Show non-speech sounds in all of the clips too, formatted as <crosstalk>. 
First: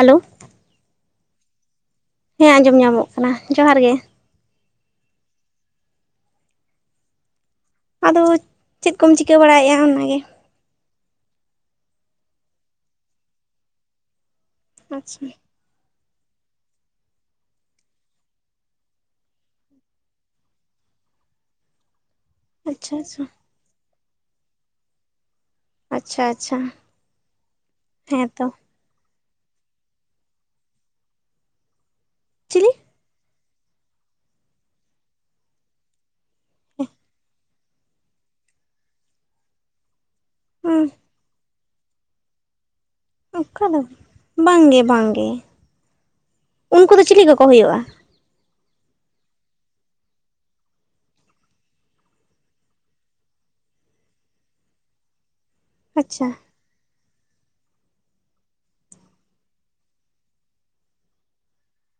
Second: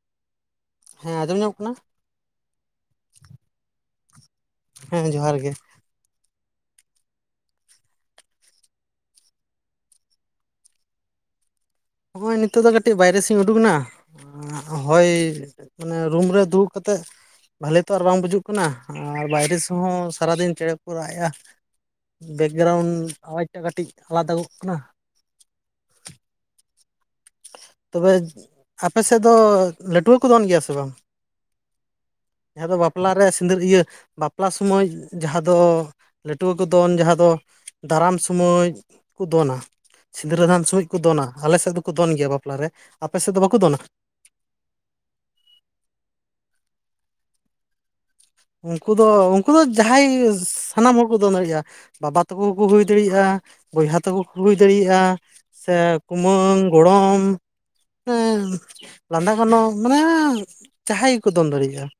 Hello. ᱦᱮᱸ ᱟᱸᱡᱚᱢ ᱧᱟᱢᱚᱜ ᱠᱟᱱᱟ? ᱦᱮᱸ ᱟᱸᱡᱚᱢ ᱧᱟᱢᱚᱜ ᱠᱟᱱᱟ, ᱡᱚᱦᱟᱨ ᱜᱮ ᱾ ᱦᱮᱸ ᱡᱚᱦᱟᱨ ᱜᱮ ᱾ ᱟᱫᱚ ᱪᱮᱫ ᱠᱚᱢ ᱪᱤᱠᱟᱹ ᱵᱟᱲᱟᱭᱮᱫ-ᱟ ᱚᱱᱟ ᱜᱮ? ᱱᱚᱜ-ᱚᱭ ᱱᱤᱛᱚᱜ ᱫᱚ ᱠᱟᱹᱴᱤᱡ ᱵᱟᱭᱨᱮ ᱥᱮᱫ ᱤᱧ ᱩᱰᱩᱠᱱᱟ ᱦᱚᱭ ᱟᱪᱪᱷᱟ ᱢᱟᱱᱮ ᱨᱩᱢ ᱨᱮ ᱫᱩᱲᱩᱵ ᱠᱟᱛᱮᱜ ᱵᱷᱟᱞᱤ ᱛᱚ ᱟᱨ ᱵᱟᱝ ᱵᱩᱡᱩᱜ ᱠᱟᱱᱟ ᱟᱨ ᱵᱟᱭᱨᱮ ᱥᱮᱜ ᱦᱚᱸ ᱥᱟᱨᱟᱫᱤᱱ ᱪᱮᱬᱮ ᱠᱚᱠᱚ ᱨᱟᱜ ᱮᱜ-ᱟ ᱾ ᱟᱪᱪᱷᱟ ᱵᱮᱠᱜᱨᱟᱣᱩᱱᱰ ᱟᱪᱪᱷᱟ ᱟᱣᱟᱡᱽ ᱴᱟᱜ ᱠᱟᱹᱴᱤᱡ ᱟᱞᱟᱫᱟ ᱜᱚᱜ ᱠᱟᱱᱟ ᱾ ᱟᱪᱪᱷᱟ ᱟᱪᱪᱷᱟ ᱾ ᱛᱚᱵᱮ ᱟᱯᱮ ᱥᱮᱫ ᱫᱚ ᱞᱟᱹᱴᱣᱟᱹ ᱠᱩ ᱫᱚᱱ ᱜᱮᱭᱟ ᱥᱮ ᱵᱟᱝ? ᱡᱟᱦᱟᱸ ᱪᱤᱞᱤ ᱫᱚ ᱵᱟᱯᱞᱟ ᱨᱮ ᱥᱤᱸᱫᱟᱹᱨ ᱤᱭᱟᱹ ᱵᱟᱯᱞᱟ ᱥᱚᱢᱚᱭ ᱡᱟᱦᱟᱸ ᱫᱚ ᱞᱟᱹᱴᱩᱣᱟᱹ ᱠᱚ ᱫᱚᱱ, ᱡᱟᱦᱟᱸ ᱫᱚ ᱫᱟᱨᱟᱢ ᱥᱚᱢᱚᱭ ᱠᱚ ᱫᱚᱱᱟ ᱾ ᱥᱤᱸᱫᱨᱟᱹᱫᱟᱱ ᱥᱚᱢᱚᱡ ᱠᱚ ᱫᱚᱱᱟ ᱟᱞᱮ ᱥᱮᱫ ᱫᱚᱠᱚ ᱫᱚᱱ ᱜᱮᱭᱟ ᱵᱟᱯᱞᱟ ᱨᱮ ᱾ ᱟᱯᱮ ᱥᱮᱫ ᱫᱚ ᱵᱟᱠᱚ ᱫᱚᱱᱟ? ᱵᱟᱝᱜᱮ ᱵᱟᱝᱜᱮ, ᱩᱱᱠᱩ ᱫᱚ ᱪᱤᱞᱤ ᱠᱚᱠᱚ ᱦᱩᱭᱩᱜ-ᱟ? ᱩᱱᱠᱩ ᱫᱚ ᱩᱱᱠᱩ ᱫᱚ ᱡᱟᱦᱟᱸᱭ ᱥᱟᱱᱟᱢ ᱦᱚᱲ ᱠᱚ ᱫᱚᱱ ᱫᱟᱲᱤᱭᱟᱜ-ᱟ ᱾ ᱵᱟᱵᱟ ᱛᱟᱠᱩ ᱦᱚᱸᱠᱩ ᱦᱩᱭ ᱫᱟᱲᱤᱭᱟᱜ-ᱟ ᱵᱚᱭᱦᱟ ᱛᱟᱠᱩ ᱦᱚᱸᱠᱩ ᱦᱩᱭ ᱫᱟᱲᱤᱭᱟᱜ-ᱟ, ᱥᱮ ᱟᱪᱪᱷᱟ ᱠᱩᱢᱟᱹᱝ ᱜᱚᱲᱚᱢ, ᱮᱸᱜ ᱞᱟᱸᱫᱟ ᱜᱟᱱᱚᱜ ᱢᱟᱱᱮ ᱡᱟᱦᱸᱟᱭ ᱜᱮᱠᱚ ᱫᱚᱱ ᱫᱟᱲᱮᱭᱟᱜᱼᱟ ᱾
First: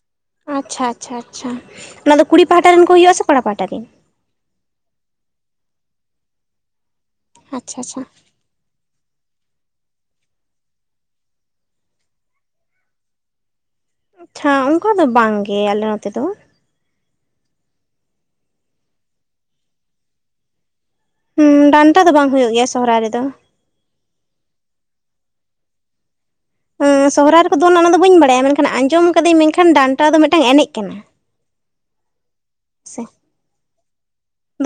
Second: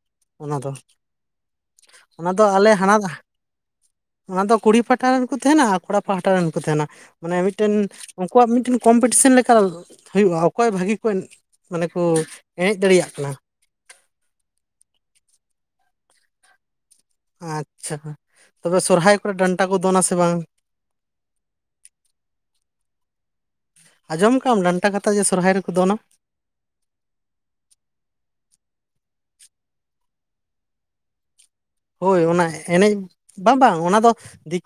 ᱟᱪᱪᱷᱟ ᱟᱪᱪᱷᱟ ᱟᱪᱪᱷᱟ ᱾ ᱚᱱᱟ ᱫᱚ ᱠᱩᱲᱤ ᱯᱟᱦᱴᱟ ᱨᱮᱱ ᱠᱚ ᱦᱩᱭᱩᱜᱼᱟ ᱥᱮ ᱠᱚᱲᱟ ᱯᱟᱦᱴᱟ ᱨᱮᱱ? ᱚᱱᱟ ᱫᱚ ᱠᱩᱲᱤ ᱯᱟᱦᱴᱟ ᱨᱮᱱ ᱦᱚᱸ ᱠᱚ ᱛᱟᱦᱮᱱᱟ ᱟᱨ ᱠᱚᱲᱟ ᱯᱟᱦᱴᱟ ᱨᱮᱱ ᱠᱚ ᱛᱟᱦᱮᱱᱟ ᱢᱟᱱᱮ ᱢᱤᱫᱴᱮᱱ ᱟᱪᱪᱷᱟ ᱟᱪᱪᱷᱟ ᱟᱠᱚᱣᱟᱜ ᱢᱤᱫᱴᱮᱱ ᱠᱚᱢᱯᱤᱴᱤᱥᱮᱱ ᱞᱮᱠᱟ ᱦᱩᱭᱩᱜᱼᱟ ᱚᱠᱚᱭ ᱵᱷᱟᱹᱜᱤ ᱠᱚ ᱮ ᱢᱟᱱᱮ ᱠᱚ ᱮᱱᱮᱡ ᱫᱟᱲᱮᱭᱟᱜ ᱠᱟᱱᱟ ᱾ ᱟᱪᱪᱷᱟ ᱚᱱᱠᱟ ᱫᱚ ᱵᱟᱝ ᱜᱮ ᱟᱞᱮ ᱱᱚᱛᱮ ᱫᱚ ᱾ ᱟᱪᱪᱷᱟ, ᱛᱚᱵᱮ ᱥᱚᱨᱦᱟᱭ ᱠᱚᱨᱮ ᱰᱟᱱᱴᱟ ᱠᱚ ᱫᱚᱱᱟ ᱥᱮ ᱵᱟᱝ? ᱦᱩᱸ ᱰᱟᱱᱴᱟ ᱫᱚ ᱵᱟᱝ ᱦᱩᱭᱩᱜ ᱜᱮᱭᱟ ᱥᱚᱦᱚᱨᱟᱭ ᱨᱮᱫᱚ ᱾ ᱟᱸᱡᱚᱢ ᱠᱟᱜ-ᱟᱢ ᱰᱟᱱᱴᱟ ᱠᱟᱛᱷᱟ ᱡᱮ ᱥᱚᱨᱦᱟᱭ ᱨᱮᱠᱚ ᱫᱚᱱᱟ? ᱩᱸ ᱥᱚᱦᱚᱨᱟᱭ ᱨᱮᱠᱚ ᱫᱚᱱᱟ ᱚᱱᱟ ᱫᱚ ᱵᱟᱹᱧ ᱵᱟᱲᱟᱭᱟ, ᱢᱮᱱᱠᱷᱟᱱ ᱟᱸᱡᱚᱢ ᱠᱟᱹᱫᱟᱹᱧ ᱢᱮᱱᱠᱷᱟᱱ ᱰᱟᱱᱴᱟ ᱫᱚ ᱢᱮᱫᱴᱟᱝ ᱮᱱᱮᱡ ᱠᱟᱱᱟ ᱾ <unintelligible> ᱦᱳᱭ ᱚᱱᱟ ᱮᱱᱮᱡ, ᱵᱟᱝ ᱵᱟᱝ ᱚᱱᱟ ᱫᱚ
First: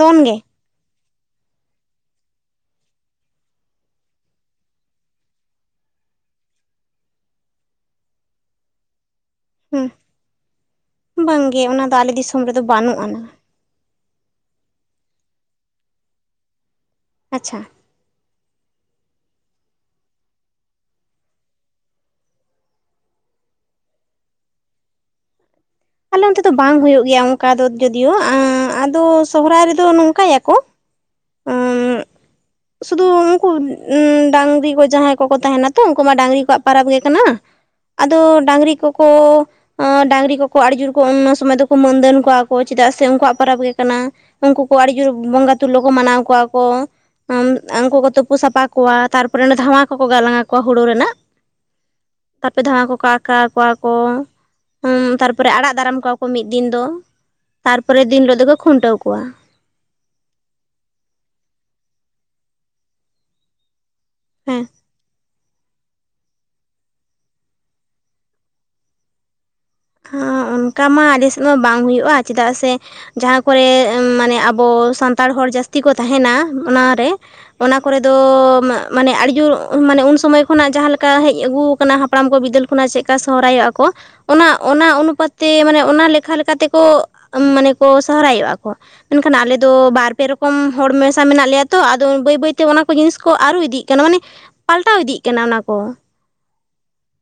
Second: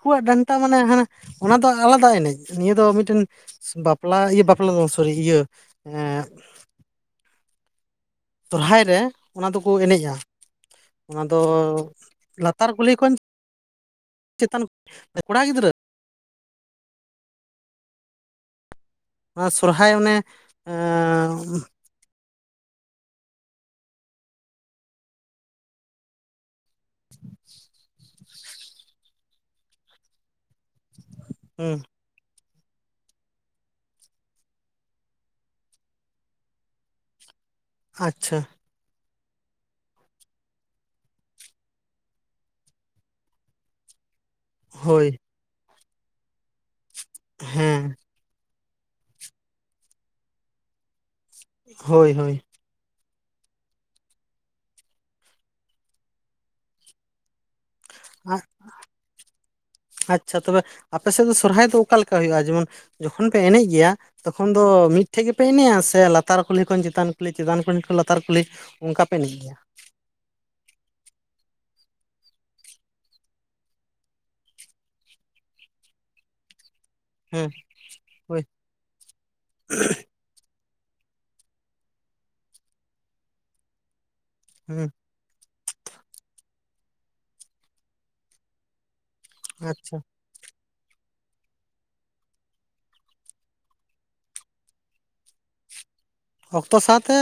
ᱫᱚᱱ ᱜᱮ ᱰᱟᱱᱴ ᱫᱚ ᱢᱟᱱᱮ ᱦᱟᱱᱮ ᱚᱱᱟ ᱫᱚ ᱟᱞᱟᱫᱟ ᱮᱱᱮᱡ, ᱱᱤᱭᱟᱹ ᱫᱚ ᱢᱤᱫᱴᱮᱱ ᱵᱟᱯᱞᱟ ᱤᱭᱟᱹ ᱵᱟᱯᱞᱟ ᱫᱚ ᱵᱟᱝ ᱥᱚᱨᱤ ᱤᱭᱟᱹ ᱮᱸᱜ ᱥᱚᱨᱦᱟᱭ ᱨᱮ ᱚᱱᱟ ᱫᱚᱠᱚ ᱦᱩᱸ ᱮᱱᱮᱡᱼᱟ, ᱚᱱᱟ ᱫᱚ ᱵᱟᱝᱜᱮ ᱚᱱᱟ ᱫᱚ ᱟᱞᱮ ᱫᱤᱥᱚᱢ ᱨᱮᱫᱚ ᱞᱟᱛᱟᱨ ᱠᱩᱞᱦᱤ ᱵᱟᱹᱱᱩᱜ ᱠᱷᱚᱱ ᱟᱱᱟ ᱪᱮᱛᱟᱱ ᱠᱚᱲᱟ ᱜᱤᱫᱽᱨᱟᱹ ᱟᱪᱪᱷᱟ ᱾ ᱚᱱᱟ ᱥᱚᱨᱦᱟᱭ ᱚᱱᱮ ᱮᱸᱜ ᱟᱞᱮ ᱚᱱᱛᱮ ᱫᱚ ᱵᱟᱝ ᱦᱩᱭᱩᱜ ᱜᱮᱭᱟ ᱚᱱᱠᱟ ᱫᱚ ᱡᱚᱫᱤᱭᱳ, ᱮᱸᱜ ᱟᱫᱚ ᱥᱚᱦᱨᱟᱭ ᱨᱮᱫᱚ ᱱᱚᱝᱠᱟᱭᱟᱠᱚ ᱦᱩᱸ ᱾ ᱮᱸᱜ ᱥᱩᱫᱩ ᱩᱱᱠᱩ ᱰᱟᱝᱨᱤ ᱠᱚ ᱡᱟᱦᱟᱸᱭ ᱠᱚᱠᱚ ᱛᱟᱦᱮᱱᱟ ᱛᱚ ᱩᱱᱠᱩ ᱢᱟ ᱰᱟᱝᱨᱤ ᱠᱚᱣᱟᱜ ᱯᱟᱨᱟᱵᱽ ᱜᱮ ᱠᱟᱱᱟ ᱾ ᱟᱪᱪᱷᱟ ᱟᱫᱚ ᱰᱟᱝᱨᱤ ᱠᱚᱠᱚ ᱮᱸ ᱰᱟᱝᱨᱤ ᱠᱚ ᱠᱚ ᱟᱹᱰᱤ ᱡᱳᱨ ᱠᱚ ᱚᱱᱱᱚ ᱥᱚᱢᱚᱭ ᱫᱚᱠᱚ ᱢᱟᱹᱱᱫᱟᱹᱱ ᱠᱚᱣᱟ ᱠᱚ ᱪᱮᱫᱟᱜ ᱥᱮ ᱩᱱᱠᱩᱣᱟᱜ ᱯᱚᱨᱟᱵᱽ ᱜᱮ ᱠᱟᱱᱟ᱾ ᱩᱱᱠᱩ ᱠᱚ ᱟᱹᱰᱤ ᱦᱳᱭ ᱡᱳᱨ ᱵᱚᱸᱜᱟ ᱛᱩᱞᱞᱚ ᱠᱚ ᱢᱟᱱᱟᱣ ᱠᱚᱣᱟ ᱠᱚ, ᱦᱮᱸ ᱩᱱᱠᱩ ᱠᱚ ᱛᱩᱯᱩ ᱥᱟᱯᱟ ᱠᱚᱣᱟ ᱛᱟᱨᱯᱚᱨᱮ ᱚᱱᱟ ᱫᱷᱟᱣᱟ ᱠᱚᱠᱚ ᱜᱟᱞᱟᱝ ᱟᱠᱚᱣᱟ ᱦᱩᱲᱩ ᱨᱮᱱᱟᱜ᱾ ᱦᱳᱭ ᱦᱳᱭ᱾ ᱛᱟᱨᱯᱚᱨᱮ ᱫᱷᱟᱣᱟ ᱠᱚᱠᱚ ᱟᱠᱟᱣ ᱟᱠᱚᱣᱟ ᱠᱚ ᱦᱩᱸ ᱛᱟᱨ ᱛᱟᱯᱚᱨᱮ ᱟᱲᱟᱜ ᱫᱟᱨᱟᱢ ᱠᱚᱣᱟ ᱠᱚ ᱢᱤᱫ ᱫᱤᱱ ᱫᱚ᱾ ᱛᱟᱨᱯᱚᱨᱮ ᱫᱤᱱ ᱦᱤᱞᱚᱜ ᱫᱚᱠᱚ ᱠᱷᱩᱱᱴᱟᱹᱣ ᱠᱚᱣᱟ᱾ ᱟᱪᱪᱷᱟ ᱛᱚᱵᱮ ᱟᱯᱮ ᱥᱮᱫ ᱫᱚ ᱥᱚᱨᱦᱟᱭ ᱫᱚ ᱚᱠᱟ ᱞᱮᱠᱟ ᱦᱩᱭᱩᱜᱼᱟ ᱡᱮᱢᱚᱱ ᱡᱚᱠᱷᱚᱱ ᱯᱮ ᱮᱱᱮᱡ ᱜᱮᱭᱟ ᱛᱚᱠᱷᱚᱱ ᱦᱮᱸ ᱫᱚ ᱢᱤᱫᱴᱷᱮᱡ ᱜᱮᱯ ᱯᱮ ᱮᱱᱮᱡ-ᱟ ᱥᱮ ᱞᱟᱛᱟᱨ ᱠᱩᱞᱦᱤ ᱠᱷᱚᱱ ᱪᱮᱛᱟᱱ ᱠᱩᱞᱦᱤ, ᱪᱮᱛᱟᱱ ᱠᱩᱞᱦᱤ ᱠᱷᱚᱱ ᱞᱟᱛᱟᱨ ᱠᱩᱞᱦᱤ ᱚᱱᱠᱟ ᱯᱮ ᱮᱱᱮᱡ ᱜᱮᱭᱟ? ᱦᱚ ᱚᱱᱠᱟ ᱢᱟ ᱟᱰᱤᱥᱮᱫ ᱢᱟ ᱵᱟᱝ ᱦᱩᱭᱩᱜ-ᱟ ᱪᱮᱫᱟᱜ ᱥᱮ ᱡᱟᱦᱟᱸ ᱠᱚᱨᱮ ᱢᱟᱱᱮ ᱟᱵᱚ ᱥᱟᱱᱛᱟᱲ ᱦᱚᱲ ᱡᱟᱹᱥᱛᱤ ᱠᱚ ᱛᱟᱦᱮᱱᱟ ᱚᱱᱟᱨᱮ᱾ ᱦᱮᱸ ᱚᱱᱟ ᱠᱚᱨᱮ ᱫᱚ ᱦᱳᱭ ᱢᱟᱱᱮ ᱟᱹᱰᱤ ᱡᱳᱨ ᱢᱟᱱᱮ ᱩᱱ ᱥᱚᱢᱚᱭ ᱠᱷᱚᱱᱟᱜ ᱡᱟᱦᱟᱸ ᱞᱮᱠᱟ ᱦᱮᱡ ᱟᱹᱜᱩᱮ ᱠᱟᱱᱟ ᱦᱟᱯᱲᱟᱢ ᱠᱚ ᱵᱤᱫᱟᱹᱞ ᱠᱷᱚᱱᱟᱜ, ᱪᱮᱫ ᱞᱮᱠᱟ ᱥᱚᱦᱨᱟᱭᱚᱜ-ᱟ ᱠᱚ ᱚᱱᱟ ᱦᱩᱸ ᱚᱱᱟ ᱚᱱᱩᱯᱟᱛ ᱛᱮ ᱢᱟᱱᱮ ᱚᱱᱟ ᱞᱮᱠᱷᱟ ᱞᱮᱠᱟ ᱛᱮᱠᱚ ᱢᱟᱱᱮ ᱠᱚ ᱥᱚᱦᱨᱟᱭᱚᱜ-ᱟ ᱠᱚ᱾ ᱢᱮᱱᱠᱷᱟᱱ ᱟᱞᱮ ᱫᱚ ᱟᱪᱪᱷᱟ ᱵᱟᱨ ᱯᱮ ᱨᱚᱠᱚᱢ ᱠᱚᱢ ᱦᱚᱲ ᱢᱮᱥᱟ ᱢᱮᱱᱟᱜ ᱞᱮᱭᱟ ᱛᱚ ᱟᱫᱚ ᱵᱟᱹᱭ ᱵᱟᱹᱭᱛᱮ ᱚᱱᱟ ᱠᱚ ᱡᱤᱱᱤᱥ ᱠᱚ ᱟᱨᱩ ᱤᱫᱤᱜ ᱠᱟᱱᱟ᱾ ᱢᱟᱱᱮ ᱯᱟᱞᱴᱟᱣ ᱤᱫᱤᱜ ᱠᱟᱱᱟ ᱚᱱᱟ ᱠᱚ᱾ ᱚᱠᱛᱚ ᱥᱟᱶᱛᱮ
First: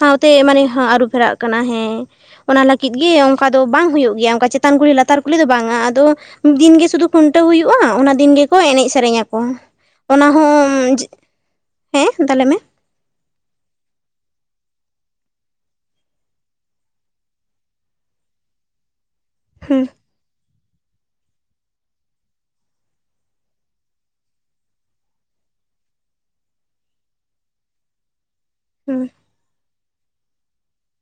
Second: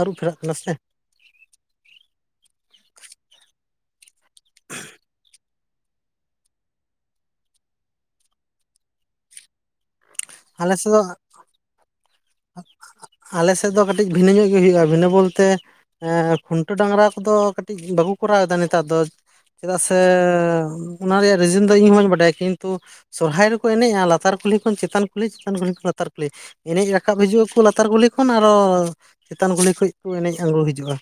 ᱟᱹᱨᱩ ᱯᱷᱮᱨᱟᱜ ᱠᱟᱱᱟ ᱢᱟᱱᱮ ᱥᱮ ᱟᱹᱨᱩ ᱯᱷᱮᱨᱟᱜ ᱠᱟᱱᱟ ᱦᱮᱸ᱾ ᱚᱱᱟ ᱞᱟᱹᱜᱤᱫ ᱜᱮ ᱚᱱᱠᱟ ᱫᱚ ᱵᱟᱝ ᱦᱩᱭᱩᱜ ᱜᱮᱭᱟ, ᱚᱱᱠᱟ ᱪᱮᱛᱟᱱ ᱠᱩᱞᱦᱤ ᱞᱟᱛᱟᱨ ᱠᱩᱞᱦᱤ ᱫᱚ ᱵᱟᱝᱟ ᱟᱫᱚ ᱢᱤᱫ ᱫᱤᱱᱜᱮ ᱥᱩᱫᱷᱩ ᱠᱷᱩᱱᱴᱟᱹᱣ ᱦᱩᱭᱩᱜ-ᱟ᱾ ᱚᱱᱟ ᱫᱤᱱ ᱜᱮᱠᱚ ᱮᱱᱮᱡ ᱥᱮᱨᱮᱧᱟᱠᱚ᱾ ᱚᱱᱟ ᱟᱞᱮ ᱥᱮᱫ ᱦᱚᱸ ᱫᱚ ᱦᱮᱸ ᱛᱟᱦᱚᱞᱮ <unintelligible> ᱟᱞᱮ ᱥᱮᱫ ᱫᱚ ᱠᱟᱹᱴᱤᱡ ᱵᱷᱤᱱᱟᱹ ᱧᱚᱜ ᱜᱮ ᱦᱩᱭᱩᱜᱼᱟ᱾ ᱵᱷᱤᱱᱟᱹ ᱵᱚᱞᱛᱮ ᱮᱸ ᱠᱷᱩᱱᱴᱟᱹᱣ ᱰᱟᱝᱨᱟ ᱠᱚᱫᱚ ᱠᱟᱹᱴᱤᱡ ᱵᱟᱠᱚ ᱠᱚᱨᱟᱣᱮᱫᱟ ᱱᱮᱛᱟᱨ ᱫᱚ᱾ ᱪᱮᱫᱟᱜ ᱦᱩᱸ ᱥᱮ ᱚᱱᱟ ᱨᱮᱭᱟᱜ ᱨᱤᱡᱮᱱ ᱫᱚ ᱤᱧ ᱦᱚᱸ ᱵᱟᱸᱧ ᱵᱟᱰᱟᱭᱟ ᱠᱤᱱᱛᱩ ᱥᱚᱨᱦᱟᱭ ᱨᱮᱠᱚ ᱮᱱᱮᱡ-ᱟ ᱞᱟᱛᱟᱨ ᱠᱩᱞᱦᱤ ᱠᱷᱚᱱ ᱪᱮᱛᱟᱱ ᱠᱩᱞᱦᱤ, ᱪᱮᱛᱟᱱ ᱠᱩᱞᱦᱤ ᱠᱷᱚᱱ ᱞᱟᱛᱟᱨ ᱠᱩᱞᱦᱤ ᱮᱱᱮᱡ ᱨᱟ ᱨᱟᱠᱟᱵ ᱦᱤᱡᱩᱜ ᱟᱠᱚ ᱞᱟᱛᱟᱨ ᱠᱩᱞᱦᱤ ᱠᱷᱚᱱ ᱟᱨᱚ ᱦᱩᱸ ᱪᱮᱛᱟᱱ ᱠᱩᱞᱦᱤ ᱠᱷᱚᱱᱡ ᱠᱚ ᱮᱱᱮᱡ ᱟᱝᱜᱚ ᱦᱤᱡᱩᱜ-ᱟ᱾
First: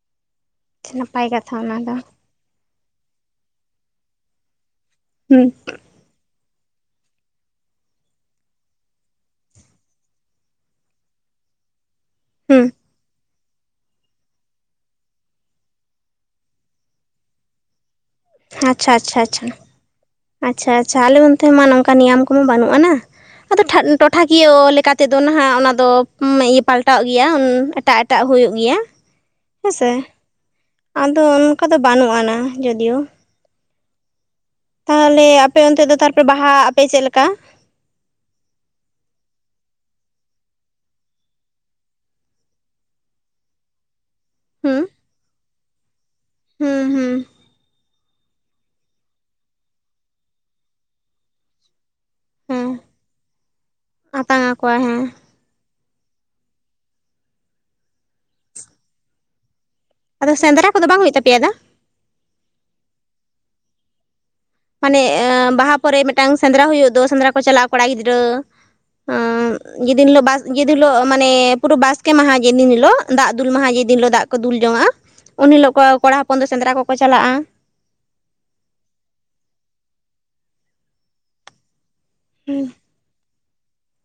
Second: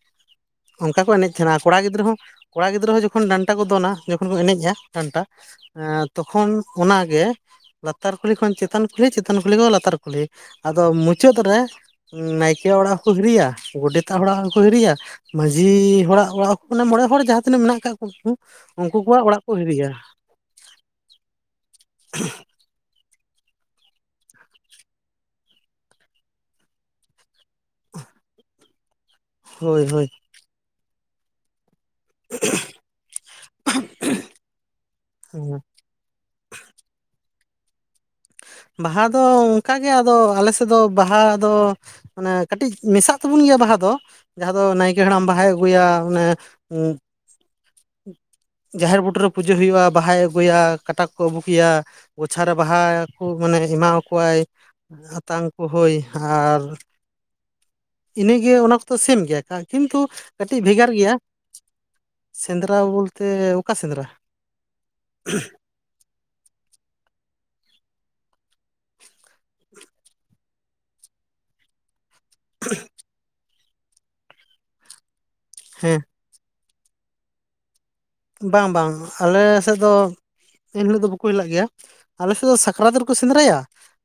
ᱚᱱᱠᱟ ᱠᱚ ᱱᱟᱯᱟᱭ ᱮᱱᱮᱡ ᱛᱟᱦᱮᱱᱟ᱾ ᱠᱟᱛᱷᱟ ᱚᱱᱟ ᱠᱚᱲᱟ ᱫᱚ ᱜᱤᱫᱽᱨᱟᱹ ᱦᱚᱸ ᱠᱚᱲᱟ ᱜᱤᱫᱽᱨᱟᱹ ᱦᱚᱸ ᱡᱚᱠᱷᱚᱱ ᱰᱟᱱᱴᱟ ᱠᱚ ᱫᱚᱱᱟ, ᱡᱚᱠᱷᱚᱱ ᱠᱚ ᱮᱱᱮᱡ-ᱟ ᱰᱟᱱᱴᱟ ᱦᱩᱸ ᱮᱸ ᱛᱚᱠᱷᱚᱱ ᱚᱱᱟᱜᱮ ᱞᱟᱛᱟᱨ ᱠᱩᱞᱦᱤ ᱠᱷᱚᱱ ᱪᱮᱛᱟᱱ ᱠᱩᱞᱦᱤ, ᱪᱮᱛᱟᱱ ᱠᱩᱞᱦᱤ ᱠᱚ ᱞᱟᱛᱟᱨ ᱠᱩᱞᱦᱤ᱾ ᱟᱫᱚ ᱢᱩᱪᱟᱹᱫ ᱨᱮ ᱦᱩᱸ ᱱᱟᱭᱠᱮᱭᱟᱜ ᱚᱲᱟᱜ ᱦᱚᱸᱠᱚ ᱦᱤᱨᱤᱭᱟ ᱜᱚᱰᱮᱛ ᱮᱴᱟᱜ ᱦᱚᱲᱟᱜ ᱦᱚᱸᱠᱚ ᱦᱤᱨᱤᱭᱟ, ᱢᱟᱺᱡᱷᱤ ᱦᱚᱲᱟᱜ ᱚᱲᱟᱜ ᱦᱚᱠᱚ ᱢᱟᱱᱮ ᱢᱚᱬᱮ ᱦᱚᱲ ᱡᱟᱦᱟᱸ ᱛᱤᱱᱟᱹᱜ ᱢᱮᱱᱟᱜ ᱠᱟᱜ ᱠᱚ ᱩᱱᱠᱩ ᱟᱪᱪᱷᱟ ᱩᱱᱠᱩ ᱟᱪᱪᱷᱟ ᱠᱚᱣᱟᱜ ᱚᱲᱟᱜ ᱟᱪᱪᱷᱟ ᱠᱚ ᱦᱤᱨᱤᱭᱟ᱾ ᱟᱪᱪᱷᱟ ᱟᱪᱪᱷᱟ ᱟᱞᱮ ᱚᱱᱛᱮ ᱢᱟ ᱱᱚᱝᱠᱟ ᱱᱤᱭᱟᱢ ᱠᱚᱢᱟ ᱵᱟᱹᱱᱩᱜ ᱟᱟᱱᱟ᱾ ᱟᱫᱚ ᱴᱷᱟ ᱴᱚᱴᱷᱟᱠᱤᱭᱟᱹ ᱞᱮᱠᱟᱛᱮᱫᱚ ᱱᱟᱦᱟᱜ ᱚᱱᱟ ᱫᱚ ᱯᱟᱞᱴᱟᱣ ᱜᱮᱭᱟ ᱮᱴᱟᱜ ᱮᱴᱟᱜ ᱮᱴᱟᱜ ᱦᱩᱭᱩᱜ ᱜᱮᱭᱟ᱾ ᱦᱳᱭ ᱦᱮᱸᱥᱮ ᱦᱳᱭ᱾ ᱟᱫᱚ ᱚᱱᱠᱟ ᱫᱚ ᱵᱟᱹᱱᱩᱜ-ᱟᱱᱟ ᱡᱳᱫᱤᱭᱳ᱾ <unintelligible> ᱛᱟᱦᱚᱞᱮ ᱟᱯᱮ ᱚᱱᱛᱮ ᱫᱚ ᱛᱟᱨᱯᱚᱨᱮ ᱵᱟᱦᱟᱜ ᱟᱯᱮ ᱪᱮᱫᱮ ᱞᱮᱠᱟ? ᱵᱟᱦᱟ ᱫᱚ ᱚᱱᱠᱟᱜᱮ ᱟᱫᱚ ᱟᱞᱮ ᱥᱮᱫ ᱫᱚ ᱵᱟᱦᱟ ᱫᱚ ᱢᱟᱱᱮ ᱠᱟᱹᱴᱤᱡ ᱢᱮᱥᱟᱜ ᱛᱟᱵᱚᱱ ᱜᱮᱭᱟ ᱵᱟᱦᱟ ᱫᱚ᱾ ᱡᱟᱦᱟᱸ ᱫᱚ ᱦᱩᱸ? ᱱᱟᱭᱠᱮ ᱦᱟᱲᱟᱢ ᱵᱟᱦᱟᱭ ᱟᱹᱜᱩᱭᱟ ᱚᱱᱮ ᱦᱩᱸ ᱦᱩᱸ᱾ ᱡᱟᱦᱮᱨ ᱵᱩᱴᱩᱨ ᱨᱮ ᱯᱩᱡᱟᱹ ᱦᱩᱭᱩᱜ-ᱟ᱾ ᱵᱟᱦᱟᱭ ᱟᱹᱜᱩᱭᱟ, ᱠᱟᱴᱟ ᱠᱚᱠᱚ ᱟᱹᱵᱩᱠᱮᱭᱟ᱾ ᱜᱚᱪᱷᱟᱨ ᱨᱮ ᱦᱮᱸ ᱵᱟᱦᱟ ᱠᱚ ᱢᱟᱱᱮ ᱮᱢᱟᱣ ᱟᱠᱚᱣᱟᱭ᱾ ᱟᱛᱟᱝ ᱟᱠᱚᱣᱟ ᱦᱮᱸ᱾ ᱟᱛᱟᱝ ᱠᱚ ᱦᱳᱭ ᱟᱨ ᱤᱱᱟᱹᱜᱮ ᱚᱱᱟ ᱠᱚᱫᱚ ᱥᱮᱢ ᱜᱮᱭᱟ ᱠᱟ ᱠᱤᱱᱛᱩ ᱟᱫᱚ ᱠᱟᱹᱴᱤᱡ ᱥᱮᱸᱫᱽᱨᱟ ᱠᱚᱫᱚ ᱵᱷᱮᱜᱟᱨ ᱵᱟᱝ ᱜᱮᱭᱟ᱾ ᱦᱩᱭᱩᱜ ᱛᱟᱯᱮᱭᱟ ᱫᱟ? ᱥᱮᱸᱫᱽᱨᱟ ᱵᱚᱞᱛᱮ ᱚᱠᱟ ᱥᱮᱸᱫᱽᱨᱟ? ᱢᱟᱱᱮ ᱵᱟᱦᱟ ᱯᱚᱨᱮ ᱢᱤᱫᱴᱟᱝ ᱥᱮᱸᱫᱽᱨᱟ ᱦᱩᱭᱩᱜ ᱫᱚ ᱥᱮᱸᱫᱽᱨᱟ ᱠᱚ ᱪᱟᱞᱟᱜᱼᱟ ᱠᱚᱲᱟ ᱜᱤᱫᱽᱨᱟᱹ ᱾ ᱡ ᱫᱤᱱ ᱦᱤᱞᱳᱜ ᱵᱟᱥ ᱡᱮᱫᱤᱱ ᱦᱳᱜ ᱢᱟᱱᱮ ᱯᱩᱨᱟᱹ ᱵᱟᱥ ᱠᱮ ᱢᱟᱦᱟ ᱡᱮ ᱫᱤᱱ ᱦᱤᱞᱳᱜ ᱫᱟᱜ ᱫᱩᱞ ᱢᱟᱦᱟ ᱡᱮ ᱫᱤᱱ ᱦᱤᱞᱜ ᱫᱟᱜ ᱠᱚ ᱫᱩᱞ ᱡᱚᱝ ᱟᱼᱟ ᱩᱱ ᱦᱤᱞᱳᱜ ᱦᱮᱸ ᱠᱚᱲᱟ ᱦᱚᱯ ᱦᱚᱯᱚᱱ ᱫᱚ ᱥᱮᱸᱫᱽᱨᱟ ᱠᱚᱠᱚ ᱪᱟᱞᱟᱜᱼᱟ ᱵᱟᱝ ᱵᱟᱝ ᱟᱞᱮ ᱥᱮᱫ ᱫᱚ ᱮᱱᱦᱤᱞᱳᱜ ᱫᱚ ᱵᱟᱠᱚ ᱦᱤᱞᱟᱜ ᱜᱮᱭᱟ ᱾ ᱟᱞᱮ ᱥᱮᱫ ᱫᱚ ᱦᱩᱸ ᱥᱟᱠᱨᱟᱛ ᱨᱮᱠᱚ ᱥᱮᱸᱫᱽᱨᱟᱭᱟ